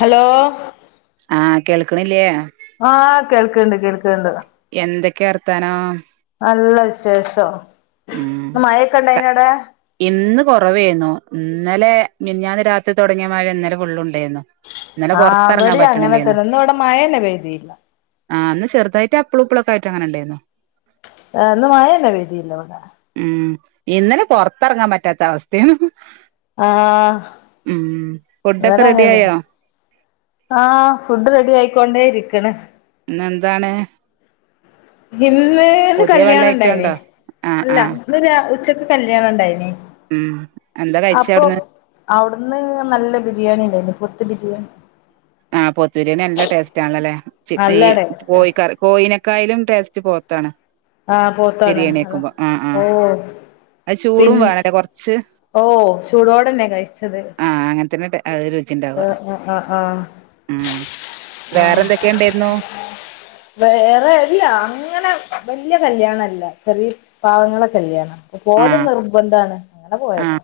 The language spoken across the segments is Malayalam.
ഹലോ ആഹ് കേൾക്കണില്ലേ ആഹ് കേൾക്കണുണ്ട്, കേൾക്കണുണ്ട്. എന്തൊക്കെയാ വർത്താനോം നല്ല വിശേഷം ഉം ഇന്ന് മഴയൊക്കെ ക ഇണ്ടായിനോ അവിടെ ഇന്നു കുറവായിരുന്നു, ഇന്നലെ മിനിഞ്ഞാന്നു രാത്രിയിൽ തൊടങ്ങിയ മഴ ഇന്നലെ ഫുളളുണ്ടായിരുന്നു. ആഹ്.. അവിടെയങ്ങനെ ഇന്ന് ഇവിടെ മഴയൊന്നും പെയ്തി ആഹ് ഇന്നു ചെറുതായിട്ടപ്പിളിപ്പ ളൊക്കെയായിട്ടങ്ങനെ ഉണ്ടായിരുന്നു. [inaudible] ഉം.. ഇന്നലെ പുറത്തിറങ്ങാൻ പറ്റാത്തയവസ്ഥയാ ആഹ്‌.. ഫുഡൊക്കെ ഇതുവരെയങ്ങനെ റെഡിയായോ ആഹ് ഫുഡ്റെഡിയായിക്കൊണ്ടേ ഇരിക്കണ് പിന്നെന്താണ് പുതിയ വല്ല ഐറ്റം ഇന്നേന്ന്കല്യാണമുണ്ടായിരുന്നേ, ഉണ്ടോ ആഹ് അല്ല ആഹ് ഇന്നു രാ ഉച്ചക്കുകല്യാണമുണ്ടായിരുന്നു ഉം എന്താ കഴിച്ച് അവിടുന്ന്. അവിടുന്ന് നല്ല ബിരിയാണി ഇണ്ടായിരുന്നു പോത്ത് ബിരിയാണി. ആഹ് പോത്ത് ബിരിയാണി നല്ല ടേസ്റ്റ് ആണല്ലോല്ലേ ച്ച് ഈ നല്ല ടേസ്റ്റാ കോഴിക്കറി കോഴിനൊ കയ്യിലും ടേസ്റ്റ് പോത്താണ്. ആഹ് പോത്താണ് ബിരിയാണി അത വെക്കുമ്പോ ആഹ് ഓ. ആഹ് അത് പിൻ ചൂടും വേണല്ലേ കൊറച്ച് ഓ ചൂടോടന്നെ കഴിച്ചത്. ആ അങ്ങനെ തന്നെ അത് രുചിച്ചിണ്ടാവ. ആഹ് ആഹ് ആഹ്. ഉം വേറെ എന്തൊക്കെയുണ്ടായിരുന്നു. വേറെ ഇല്ല അങ്ങനെ വലിയ കല്ല്യാണല്ല ചെറിയ പാവങ്ങളെ കല്യാണാ ആ പോവാല് നിർബന്ധണ് അങ്ങനെ പോയതാ.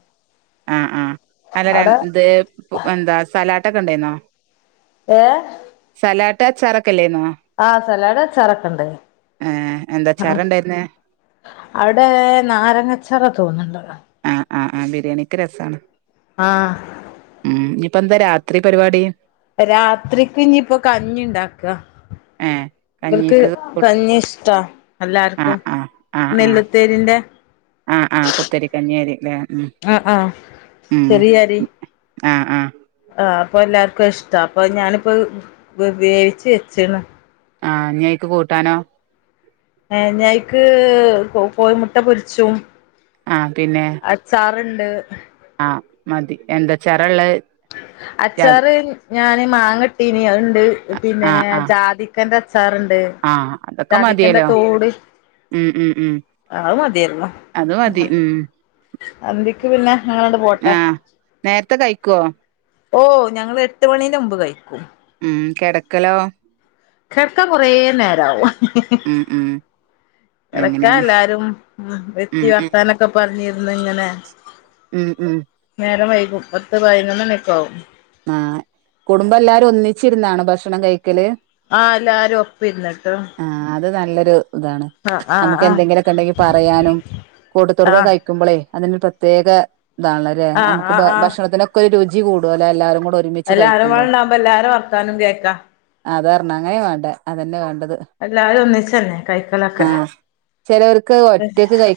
ആഹ് ആഹ് അല്ല അവിടെ രണ്ട് എന്താ സലാട്ട്ഒക്കെ ഉണ്ടായിന്നോ? ഏഹ് സലാട്ട് ആച്ചാർ ഒക്കെ ഇല്ലേയ്ന്നോ? ആഹ് സലാഡ് അച്ചാർ ഒക്കെ ഉണ്ടായിരുന്നു. എന്താ അച്ചാറ് ഉണ്ടായിരുന്നേ അവിടെ നാരങ്ങച്ചാറ് ഒക്കെ വന്ന്ട്ടല്ലോ. ആഹ ആഹ് ആഹ് ബിരിയാണിക്ക് രസാണ്. ആഹ്. ഉം ഇനിപ്പ എന്താ രാത്രി പരിപാടി. രാത്രിക്ക് ഇനിയിപ്പൊ കഞ്ഞിണ്ടാക. ഏ ഇവർക്ക് കഞ്ഞിക്ക് കഞ്ഞി ഇഷ്ടാ ആ എല്ലാവർക്കും ആ നെല്ല തേരിന്റെ. ആഹ് ആഹ് കുത്തരികഞ്ഞിആരിക്കു അല്ലേ ഉം ആഹ് ആഹ് ഉം ചെറിയ അരി ആഹ് ആഹ്. ആഹ് അപ്പൊ എല്ലാർക്കും അത് ഇഷ്ട അപ്പൊ ഞാനിപ്പോ വേവിച്ച് വെച്ച്ക്ക്ണ്. ആഹ് ഇനി അതിയ്ക്ക് കൂട്ടാനോ? ഞ്ഞേയ്ക്ക് കോഴിമുട്ട പൊരിച്ചും. ആഹ് പിന്നെ. അച്ചാറുണ്ട്. ആഹ് മതി എന്ത്‌ അച്ചാർ ഇള്ളത്. അച്ചാറ് ഞാന് മാങ്ങട്ടീനി അതുണ്ട് പിന്നെ ആ ആ ജാതി ക്കന്റെ അച്ചാറ്ണ്ട് ആഹ് അതൊക്കെ ജാധിക്കന്റെ മതിയല്ലോ തോട്. ഉം ഉം ഉം ആഹ് മതിയായിരുന്നു. അത് മതി ഉം അന്തിക്ക് പിന്നെ അങ്ങനോണ്ട് പോട്ടെ. ആഹ് നേരത്തെ കഴിക്കോ? ഓ ഞങ്ങൾ എട്ട് മണിന് മുമ്പ് കഴിക്കും. ഉം കിടക്കലോ. കെട്ക്കാൻ കൊറെ നേരാവും. ഉം ഉം. കിടക്കാൻ അങ്ങനെയാണ് എല്ലാരും വെത്തി ഉം ഉം വർത്താനൊക്കെ പറഞ്ഞിരുന്നു ഇങ്ങനെ. ഉം ഉം. നേരം വൈകും പത്ത് പതിന്നോന്ന്ണി ഒക്കെ ആവും. ആഹ് കുടുംബം എല്ലാരും ഒന്നിച്ചിരുന്നാണോ ഭക്ഷണം കഴിക്കല്. ആഹ് എല്ലരും ഒപ്പം ഇരുന്നിട്ട്. ആഹ് അത് നല്ലൊരു. ഇതാണ് ആഹ് നമുക്ക് ആഹ് എന്തെങ്കിലുമൊക്കെ ഉണ്ടെങ്കിൽ പറയാനും കൂട്ടത്തോട്ട്ക്ക ആഹ് കഴിക്കുമ്പളേയ് അത് ഒരു പ്രത്യേക ഇതാണല്ലല്ലേ? ആഹ് നമുക്ക് ആഹ് ആഹ് ഭക്ഷണത്തിനൊക്കെ ഒരു രുചി കൂടും അല്ലോ? എല്ലാരും കൂടെ ഒരുമിച്ച് കഴിക്കുമ്പോ എല്ലാരുംപട്ണ്ടാവുമ്പോ എല്ലാര വർത്താനും കേൾക്കാം. അതാർണ് അങ്ങനെയെ വേണ്ടേ അതന്നെ വേണ്ടത്. എല്ലാരും ഒന്നിച്ചന്നെ കൈക്കലൊക്കെ. ആഹ്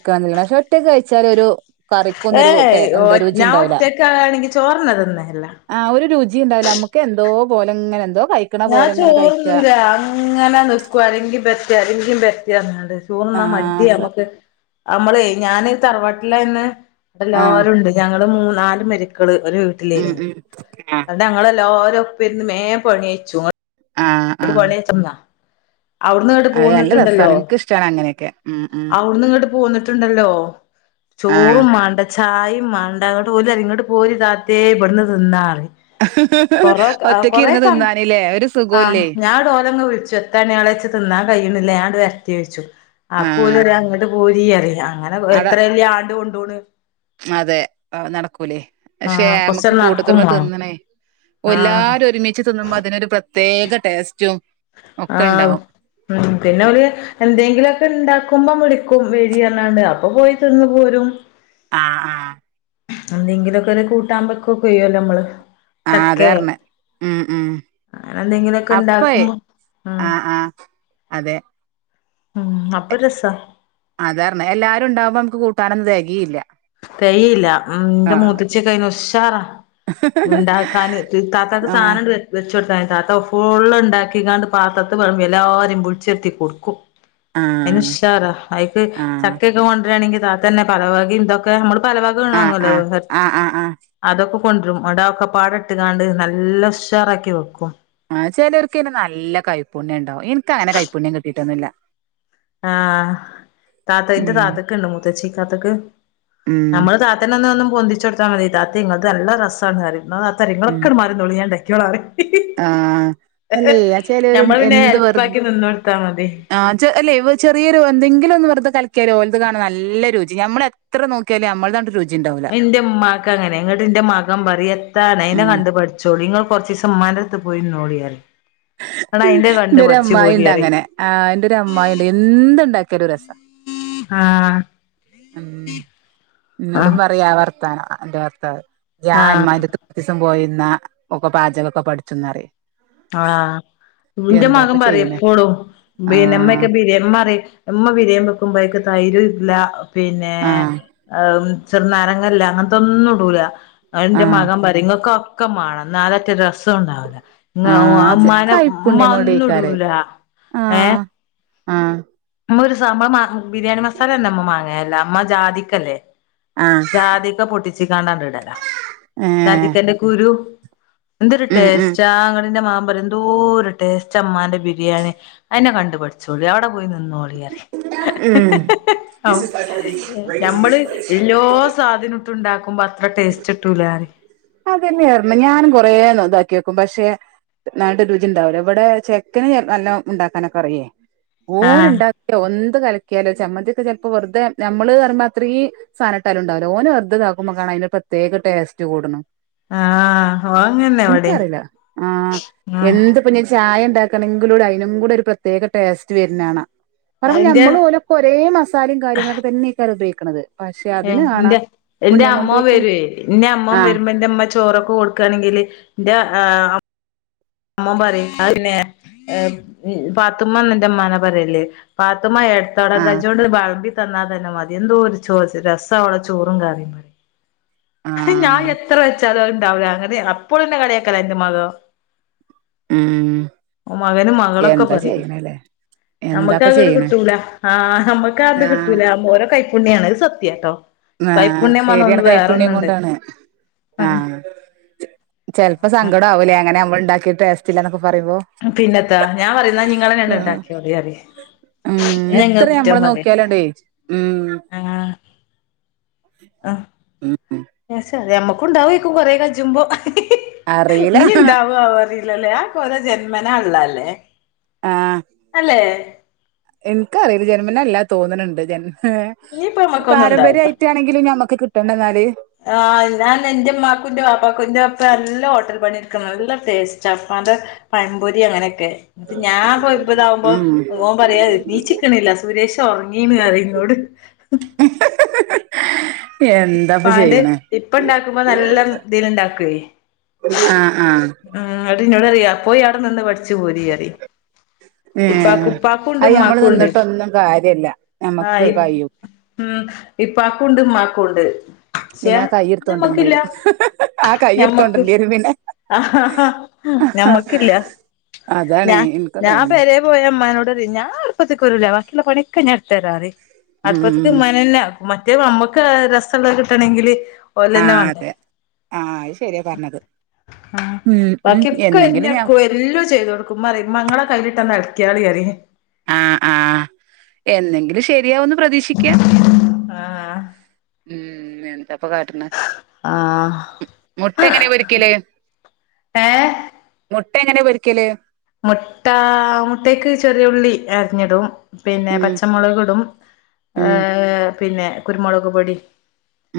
കന്ന് പഷെ ഒറ്റക്ക് കഴിച്ചാല് ഒരു കറിക്കുന്നൊരു ടേ എന്താ രുചിണ്ടാവുലാ. കയാണെങ്കിൽ ചോർന്നതിന്നേല്ല. ആഹ് ഒരു രുചീണ്ടാവില്ല നമക്ക് എന്തോ പോലെങ്ങനെ എന്തോ കയ്- ഞാൻ ചോറ്ന്നൂലാ. ങ്ങനേ നിക്കൂ ആരേങ്കിലും വര്റ്റെ ആരെങ്കി വര്റ്റേ ന്ന് പർഞ്ഞ്ങ്ങാണ്ട്. ചോർന്നാ ആഹ് സ മട്യമ്മ്ക്ക്. നമ്മളേ ഞാന് തറവാട്ടിലായന്ന് ആഹ് എല്ലാരുണ്ട് ഞങ്ങള് മൂന്നാല് മരി- കള് ഒരു വീട്ടിലേന് ഉം ഉം ഇന്നിട്ട് ഞങ്ങള്ല്ലാരും ഒപ്പം ഇരുന്ന് മേം പണി കഴിച്ചും. ആഹ് ആഹ് ഇങ്ങക്ക് ആഹ് പണി ച്ചന്നാ. അവ്ട്ന്നിങ്ങട്ട് അത് നല്ല പോന്നിട്ടുണ്ടല്ലോ? രസാണ് എനിക്കിഷ്ടാണ് അങ്ങനെയൊക്കെ ഉം ഉം അവ്ട്ന്ന് ഇങ്ങ്ട്ട് പോന്നിട്ട് ണ്ടല്ലോ ആഹ് ചോറും മാണ്ട- ചായേം മാണ്ട ന്ന്ട്ട്ഓല്റിം ങ്ങട്ട് പോര് താത്തേ ഇവ്ട്ന്ന് തിന്നാറിം. ഹ് ഹ് ഹ് കൊറേ ഒറ്റക്ക് കൊറേ ഇര്ന്ന് ക തിന്നാനിലേ ഒരു സ്- ആഹ് ഞാവ്ടെ ഓലങ് വിളിച്ചു എത്താണിയാളെച്ച് തിന്നാൻ കയ്യ്യിണില്ല ഞാങ്ങ്ട് വര്ട്ടേയ്ച്ചു. ആഹ് ആപ്പോലറിയാ ങ്ങ്ട്ട് പോരീയറി ംഅങ്ങന എത്ര വല്ല്യാണ്ട് കൊണ്ടോണ്. അതേ നടക്കൂലേയ് പക്ഷെ ആഹ് മ്മ്ക്ക് കൊറച്ചണ്ട് നടക്കും കൂട്ടത്ത്മ്മെ മാണം തിന്നണേ ആഹ് എല്ലാരും ഒരുമിച് ച്ച് തിന്നുമ്പോ അതിനൊരു പ്രത്യേക ടേസ്റ്റും. ഒക്കെ ആഹ് ഉണ്ടാവും ന്ന് ഉും പിന്നോല് എന്തേങ്കിലൊക്കെ ണ്ടാക്കുമ്പോ വിളിക്കും വെരീ പർഞ്ഞാണ്ട്. അപ്പൊ പോയി തിന്ന് പോരും ആഹ എന്തെങ്കിലൊക്കൊര് കൂട്ടാം വെക്കോക്കെയ്യല്ലോ മ്മള് ആഹ് ചക്കേ അതാർഞ്ഞെ ഉം ഉം അങ്ങനെ എന്തെങ്കിലൊക്കെ അപ്പേ ണ്ടാക്കുമ്പോ മ്ഹ്. ആഹ് ആഹ് അതെ അപ്പൊ രസാ അതാർഞ്ഞെ എല്ലാരും ണ്ടാവ്മ്പോ മ്ക്ക് കൂട്ടാനൊന്നും തെകേയ്ല്ലാ. തെകേയ്ല്ല മ്ഹ് ന്റെ മൂത്തച്ചീക്കെയ്ന് ഉശാറാ. ണ്ടാക്കാന് താത്താക്ക് ആഹ് സാനണ്ട് വെച്- വെച്ചൊട്ക്കാന് താത്ത ഫുള്ള്ണ്ടാക്കിയാണ്ട് പാത്രത്ത് വെള്മ്പി എല്ലാരേം ബൂള്ച്ചര്ത്തി കൊടുക്കും. അയ്ന് ആഹ് ഉഷാറാ, അയ്ക്ക് ആഹ് ചക്കക്കെ കൊണ്ട്രാണെങ്കി താത്തന്നെ പലവകേം ന്തൊക്കെ നമ്മള് പലവക്- ആഹ് ആഹ് [unintelligible] ആഹ് ആഹ് ആഹ് അതൊക്കെ കൊന്ദ്രും അവ്ക്കപാടെ ഇട്ട് കാണ്ട് നല്ല ഉശ്ശറാക്കി വെക്കും. ആ ചിലർക്കയ്ന്നെ നല്ല കൈപ്പുണ്യ ണ്ടാവും. ഇൻക്കങ്ങനെ കൈപ്പുണ്യം കിട്ടീട്ടൊന്നുല്ല ആഹ് താത്ത ഉം ന്റെതാത്തക്ക്ണ്ട് മുത്തച്ചീതാത്തക്ക് ഉം നമ്മള് താത്- ത്തനെന്ന് പൊന്തിച്ചൊട്ത്താ മതി താത്തെയ് നിങ്ങൾത് നല്ല രസാണ്. ന്നാ താത്തറയും ഉം അങ്ങളൊക്കെ ട്മാർ റിനിന്നോളി ഞാണ്ടാക്കിയോളാറിം ആഹ് അല്ലേയ്യ് ഞമ്മള് ച്ചെലോര്ണ്ട് പിന്നെ എന്ത് വെർതെ ഹെൽപ്പാക്കി നിന്നൊടുത്താ മതി ആചെ അല്ലേ? ചെറിയൊരു ന്തെങ്കിലും ഒന്ന് വെറുതെ കലക്കിയാലോൽത് കാണാ നല്ല രുചി നമ്മള് എത്ര നോക്കിയാലും നമ്മ്ള്ളതാണ്ട് രുചി ഉണ്ടാവൂല എന്റെ ഉമ്മാക്കങ്ങനെ ങ്ങ്ട്ട് ന്റെ മകം പറീം എത്താണ് അയ്നെ ഉം കണ്ട്പട്ച്- ച്ചോളി ങ്ങള് കൊർച്ചീസം മ്മാന്റട്ത്ത് പോയി ന്ന്നോളീ റയും ങ്ള് അയ്ന്റ കണ്ട് എന്റെ ഒരു പഠിച്ചു പോരീ അമ്മായിണ്ട് പറയും. അങ്ങനെ ആ ഇന്റെരു അമ്മായിണ്ട് എന്ത്ണ്ടാക്കിയാലും രസാ. ആഹ് ന്നോടും ആഹ് പർയും ആ വർത്താനം. ന്റെ ഭർത്തവ് ഞാ ആഹ് മ്മാന്റത്ത്. ച്ചീസം പോയ്ന്നാ ഒക്ക പാചകോക്കെ പഠിച്ചോന്നറയും. ആഹ് ന്റെ എന്താപ്പ മകം പറേം ചെയ്യണേ എപ്പളും ബീനമ്മക്കെ ആ ബിരാം മ്മറേം മ്മ ബിരാം വെക്കുമ്പോക് തൈരുല്ല്യാ പിന്നേ ആ ചെർനാരങ്ങല്ലാ അങ്ങൻത്തോന്നുടൂലാ ആ അന്റെ മകം പറേം നിങ്ങക്കൊക്- ക്കെമാണം ന്നാ ലെറ്റ രസോണ്ടാവുലാ. ആഹ് അത് കൈപ്പുണ്യ കൊണ്ടായ്ക്കാരേ ഇടൂല ആഹ് അഹ് മ്മൊരു [unintelligible] ബിരിയാണി മസാലന്നെ മ്മ മാങ്ങല്ലാ മ്മ ജാതിക്കല്ലേ? ആഹ് ജാതിക്ക പൊട്ടിച്ചു കണ്ടാണ്ട് ഇടല ഏ ജാതിക്കന്റെ കുരു എന്തിരുട്ടെ ഉം സ് ഉം ചാങ്കടിന്റെ മാ പറ എന്തൂര ടേസ്റ്റ് അമ്മാന്റെ ബിരിയാണി അതിനെ കണ്ടുപഠിച്ചോളി അവിടെ നിനോളി പറയും ഉം [unintelligible] നമ്മള് ഏറ്റോ സ്വാധന ഇട്ടുണ്ടാക്കുമ്പോ അത്ര ടേസ്റ്റ് ഇിട്ടൂല ആറി അതല്ലേ ർമ്മ ഞാനൻ കൊറെ ഇതാക്കി വെക്കും പക്ഷെ നാട്ട് രുചി ഉണ്ടാവലോ ഇവിടെ ചെക്കന് നല്ല ഉണ്ടാക്കാനൊക്കെ അറിയേ ഓല ആഹ് ഉണ്ട ഓ ന്ത്‌ കലക്കിയാലോ ചമ്മന്തിയൊക്കെ ചെൽപ്പോ വെർതെ നമ്മളർമ്പോ അത്രേ സാനട്ടാലുണ്ടാവില ഓനെർതാക്കുമ്പോ കാണ അയ്ന് പ്രത്യേക ടേസ്റ്റ് കൂട്ണ്. ആഹ് ഓൻ അങ്ങനെന്നെ ഇവിടേം നനക്കറിയില്ല ആ്ഹ് ആഹ് എന്പ്പ ഞൻ ചായ ഉണ്ടാക്ക ണമെങ്കിലൂടെ അതിനും കൂടെ ഒരു പ്രത്യേക ടേസ്റ്റ് വരുന്നതാണ് പറ അയിന്റെ നമ്മൾ ഓല കുറേ മസാലയും കാര്യങ്ങളൊക്കെ തന്നെയക്കാ ഉപയോഗിക്കുന്നത് പക്ഷെ അതിന് ആണ പുണ്യം കൊണ്ട് വേന്റെ അമ്മ വരുമ്പോ എ അമ്മ ചോറൊക്കെ കൊടുക്കുകണെങ്കില് അമ്മ പറ പിന്നെ പാത്തുമ്മ എന്റെ അ്മാനെ പറയല്ലേ പാത്തുമ്മ എ തട ആഹ് കച്ചോണ്ട് വളമ്പി തന്നാൽ തന്നെ മതി എന്തോ ഒരു ചോറ് രസ അവുള്ള ചോറും കറിയും മ ഞാൻ ആഹ് എത്ര വെച്ചാലോ ഉണ്ടാവില്ല അങ്ങനെ അപ്പോഴുംന്നെ കളയാക്കല എൻന്റെ മതോ ഉം മകനും മകളൊക്കെ എന്താ പറയും ചെയ്യണല്ലേ നമ്മുക്ക് എന്താപ്പ അകട് ചെയ്യണേ കിട്ടൂല ആ്ഹ് നമ്മുക്ക് അത് ആഹ് കിട്ടൂല ഓരോ കഴ കുയ്‌പുണ്യയണത് സത്യട്ടോ ആഹ് ശരിയാണ് കൈപ്പുണ്യം കൊണ്ടാണ് ആഹ് ചെപ്പോപ്പ സങ്കടം ആവൂല്ലേ അങ്ങനെ നമ്മള് ഉണ്ടാക്കിട്ട ടേസ്റ്റില്ല എന്നൊക്കെ പറയ്പോ പിന്നെത്താ ഞാൻ പറയുന്ന നിങ്ങളെന്നണ്ടണ്ടാക്കിയോ പറയും ഉം ഇന്നെ എത്ര ഇങ്ങള് കുറ്റം നമ്മള് പറയും നോക്കിയാലോണ്ടേ ഉം ആഹ് ഉം മ്മക്കുണ്ടാവക്കും കൊറെ കഴചുമ്പോ അറിയില്ല ഇനി ഇണ്ടാവു അറില്ലല്ലേ ആത് കുറ ജന്മന ഉള്ളല്ലേ ആഹ് അല്ലേ എനിക്കറിയില്ല ജന്മിനല്ലാ തോന്നുന്നുണ്ട് ജന്മ ഇനിയിപ്പോ പക്ഷെ നമ്മക്കൊന്നും ഉണ്ടാവൂല പാരമ്പര്യമായിട്ടാണെങ്കിലും ഞമ്മക്ക് കി പണ്ട നാല് ആഹ് ഞാൻ എൻന്റെമ്മാക്കു്റെ പാപ്പാക്കുന്റെറെ അപ്പ നല്ല ഹോട്ടൽ പണിരിക്കണം നല്ല ടേസ്റ്റ് അത് പഴംപൊരി അങ്ങനെയൊക്കെ ഇ് ഞാൻപ്പോ ഇപ്പതാവുമ്പോ ഉം ഓൻ പറയാ നീച്ചിക്കണില്ല സുരേഷ് ഉറങ്ങീണന്ന് ഇങ്ങോട് [unintelligible] ഇപൻ്റ് ചെയ്യണേ ഇപ്പ ഇണ്ടാക്കുമ്പോ നല്ല ഇതിൽ ഇണ്ടാക്കുവേ ആഹ് ആഹ് ഉം എന്നിട്ട് ഇന്നോട് അറിയ പോയി അവിടെ നിന്ന് പഠിച്ചു പോരിറി ഇപ്പ കു ഏഹ് ഉപ്പാക്കുംണ്ട് അത് നമ്മള് ഉ്മാക്കുംണ്ട് നിന്നിട്ടൊന്നും കാര്യല്ല ഞമ്മക്ക് ആഹ് കഴിയും ഉം ഇപ്പ ആക്കണ്ട് ഉമാക്കൊണ്ട് പിന്നെ ആഹ് കയയിർത്തോണ്ടിണ്ടി വരും ആഹ് ഞമ്മക്ക് കയയിർത്തോണ്ടിണ്ടരും പിന്നെ [unintelligible] ഞമ്മക്കില്ല ഞ അതാണേ എനിക്കും ഞാ അതന്നെ പേരെന്ന് പോയാ മനോട ഞാൻ അടുപ്പത്തേക്ക് വരൂല ബാക്കിയുള്ള പണൊക്കെ ഞാടു തരാറ അടുപ്പത്തേക്ക് ഉം മനല്ല മറ്റേ നമ്മുക്ക് രസമുള്ള കിട്ടണെങ്കില് ആ ഓലെന്നെ വാണ്ടേ അതെ ആഹ അത് ശരിയാ പറഞ്ഞത് ആ ഉം ഉം ബാക്കി ഒക്കെ അരിഞ് എന്നെങ്കിലും ഞാൻ എടുക്ക എല്ലോ ചെയ്തതു കൊടുക്കും അ മങ്ങള കയ്യിലിട്ടന്നന്ന് ഇളക്കാളിയയി ആഹ ആഹ എന്നെങ്കിലും ശരിയാവന്ന് പ്രതീക്ഷിക്കാം ആഹ് ഉം എ തപ്പ കാട്ടണ് മുട്ട ആഹ് എങ്ങനെ പൊരിക്കല് ഏഹ് മുട്ട എങ്ങനെ പൊരിക്കല് മുട്ടാ മുട്ടക്ക് ചെറിയ ഉള്ളി അരിഞ്ഞിടും പിന്നെ ഉം പച്ചമുളക്ടും ഏ ഉം പിന്നെ കുരുമുളക് പൊടി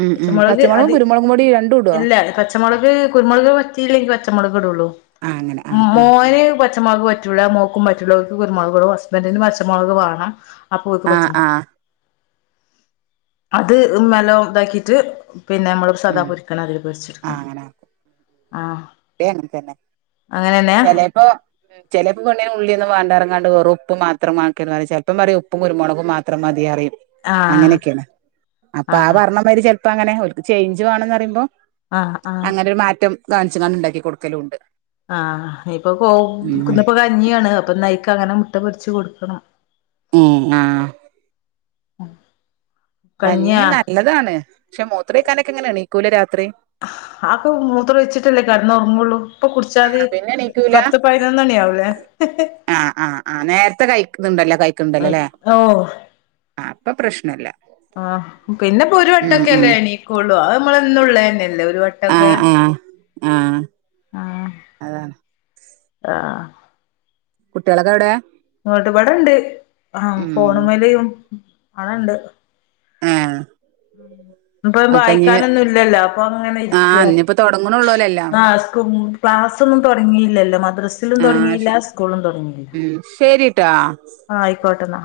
ഉം ഉം പച്ചമുളക് പച്ചമുളകും അതി കുരുമുളകും പൊടി രണ്ടും ഇടുവോ എല്ലാ പച്ച പച്ചമളക് കുരുമുളക് പറ്റില്ലെ പച്ചമുളക് ഇടള്ളൂ ആഹ് അങ്ങനെ ആഹ് ആഹ് മോൻ പ പച്ച മൊളക് പറ്റുള്ള മോൾക്കും പറ്റുല്ല ഓൽക്ക് കുരുമൊളകൊള്ളു ഹസ്ബൻഡറിന് മച്ചമൊളക് വാണം ആപോൽക്ക് ആഹ് പച്ചമുളക് ആഹ് അത് അങ്ങനെ നല്ലോ ഇതാക്കിറ്റ്‌ പിന്നെ നമ്മള സദാ ഉം പൊരിക്കണം അതിൽ ഉപയരിച്ചെട്ക്കും ആഹ് അങ്ങനെ ആക്കും ആഹ് ഇവിടേം അങ്ങനെ തന്നെ അങ്ങനെന്നെ ചിലപ്പോ ചിലപ്പോ പെണ്ണിന് ഉള്ളിയൊന്നും വാണ്ടപറഞ്ഞാണ്ട് വെറും ഉപ്പ് മാത്രം ആക്കര് ചിലപ്പ പറേം ഉപ്പും കുരുമുളക്കും മാത്രം മതിറിയും ആഹ് അങ്ങനൊക്കെണ് അപ്പ ആ ആഹ് പർണ മരി ചിലപ്പോ അങ്ങനെ ഓൽക്ക് ചേഞ്ച്‌വാണന്ന് പറയുമ്പോ ആഹ് ആഹ് അങ്ങനൊരു മാറ്റം കാണിച്ച് കാണ്ട് ഇണ്ടാക്കി കൊടുക്കലൂണ്ട് ആ ഇപ്പൊ പോവും ഇന്നിപ്പോ കഞ്യാണ് അപ്പൊ നൈക്കങ്ങനെ മുട്ട പൊരിച്ച് കൊട്ക്കണം മ് ആ [unintelligible] കഞ്ഞിയാ കഞ്ഞിമ് നല്ലതാണ് പഷെ മൂത്രക്കാനൊക്കെ ങ്ങനെ എണീക്കൂലെ രാത്രി ആക്കൊ മൂത്രൊയിച്ചട്ടല്ലേ കിടന്ന ഒർങ്ങൊള്ളൂ അപ്പൊ കുടിച്ചാല് ആഹ് പിന്നെ എണീക്കൂല പത്ത് പതിനൊന്നണിയാവേ ഹ് ഹ് ആ ആ ആ നേരത്തെ കഴിക്കുന്ന്ണ്ടല്ലോ കഴിക്ക്ണ്ടല്ലോ ല്ലേ ഓ ആ അപ്പൊ പ്രശ്നല്ല ആ പിന്നെപ്പോ ഒരു ഉം വട്ടൊക്കല്ലേ ഉം എണീക്കൊള്ളൂ അത് നമ്മളെന്നുള്ളന്നെയല്ലേ ഒരു വട്ടൊക്കെ ആഹ് ആഹ് ആഹ് ആ അതാണ് ആ കുട്ടിയാളൊക്കെ എവിടെ? ഇങ്ങോട്ട് ഇപടണ്ട് ആ ഉം ഫോണമല് അടെണ്ട് ഏഹ് ഇപ്പ ഒക്കെ ഇഞ്ഞ് വായിക്കാനൊന്നും ഇല്ലല്ലോ അപ്പൊ ങ്ങനെ ഇരിക്ക ആഹ് ഇഞ്ഞിപ്പോ തൊടങ്ങണള്ളൂല്ലോ എല്ലാം ആ സ്കൂ ക്ലാസ്സൊന്നും തുടങ്ങില്ലല്ലോ മദ്രസ് സ്ലും ആഹ് തുടങ്ങിയില്ല ശരി സ്കൂളും തുടങ്ങില്ല ഉം ശരിട്ടാ ആ ആയിക്കോട്ടെന്നാ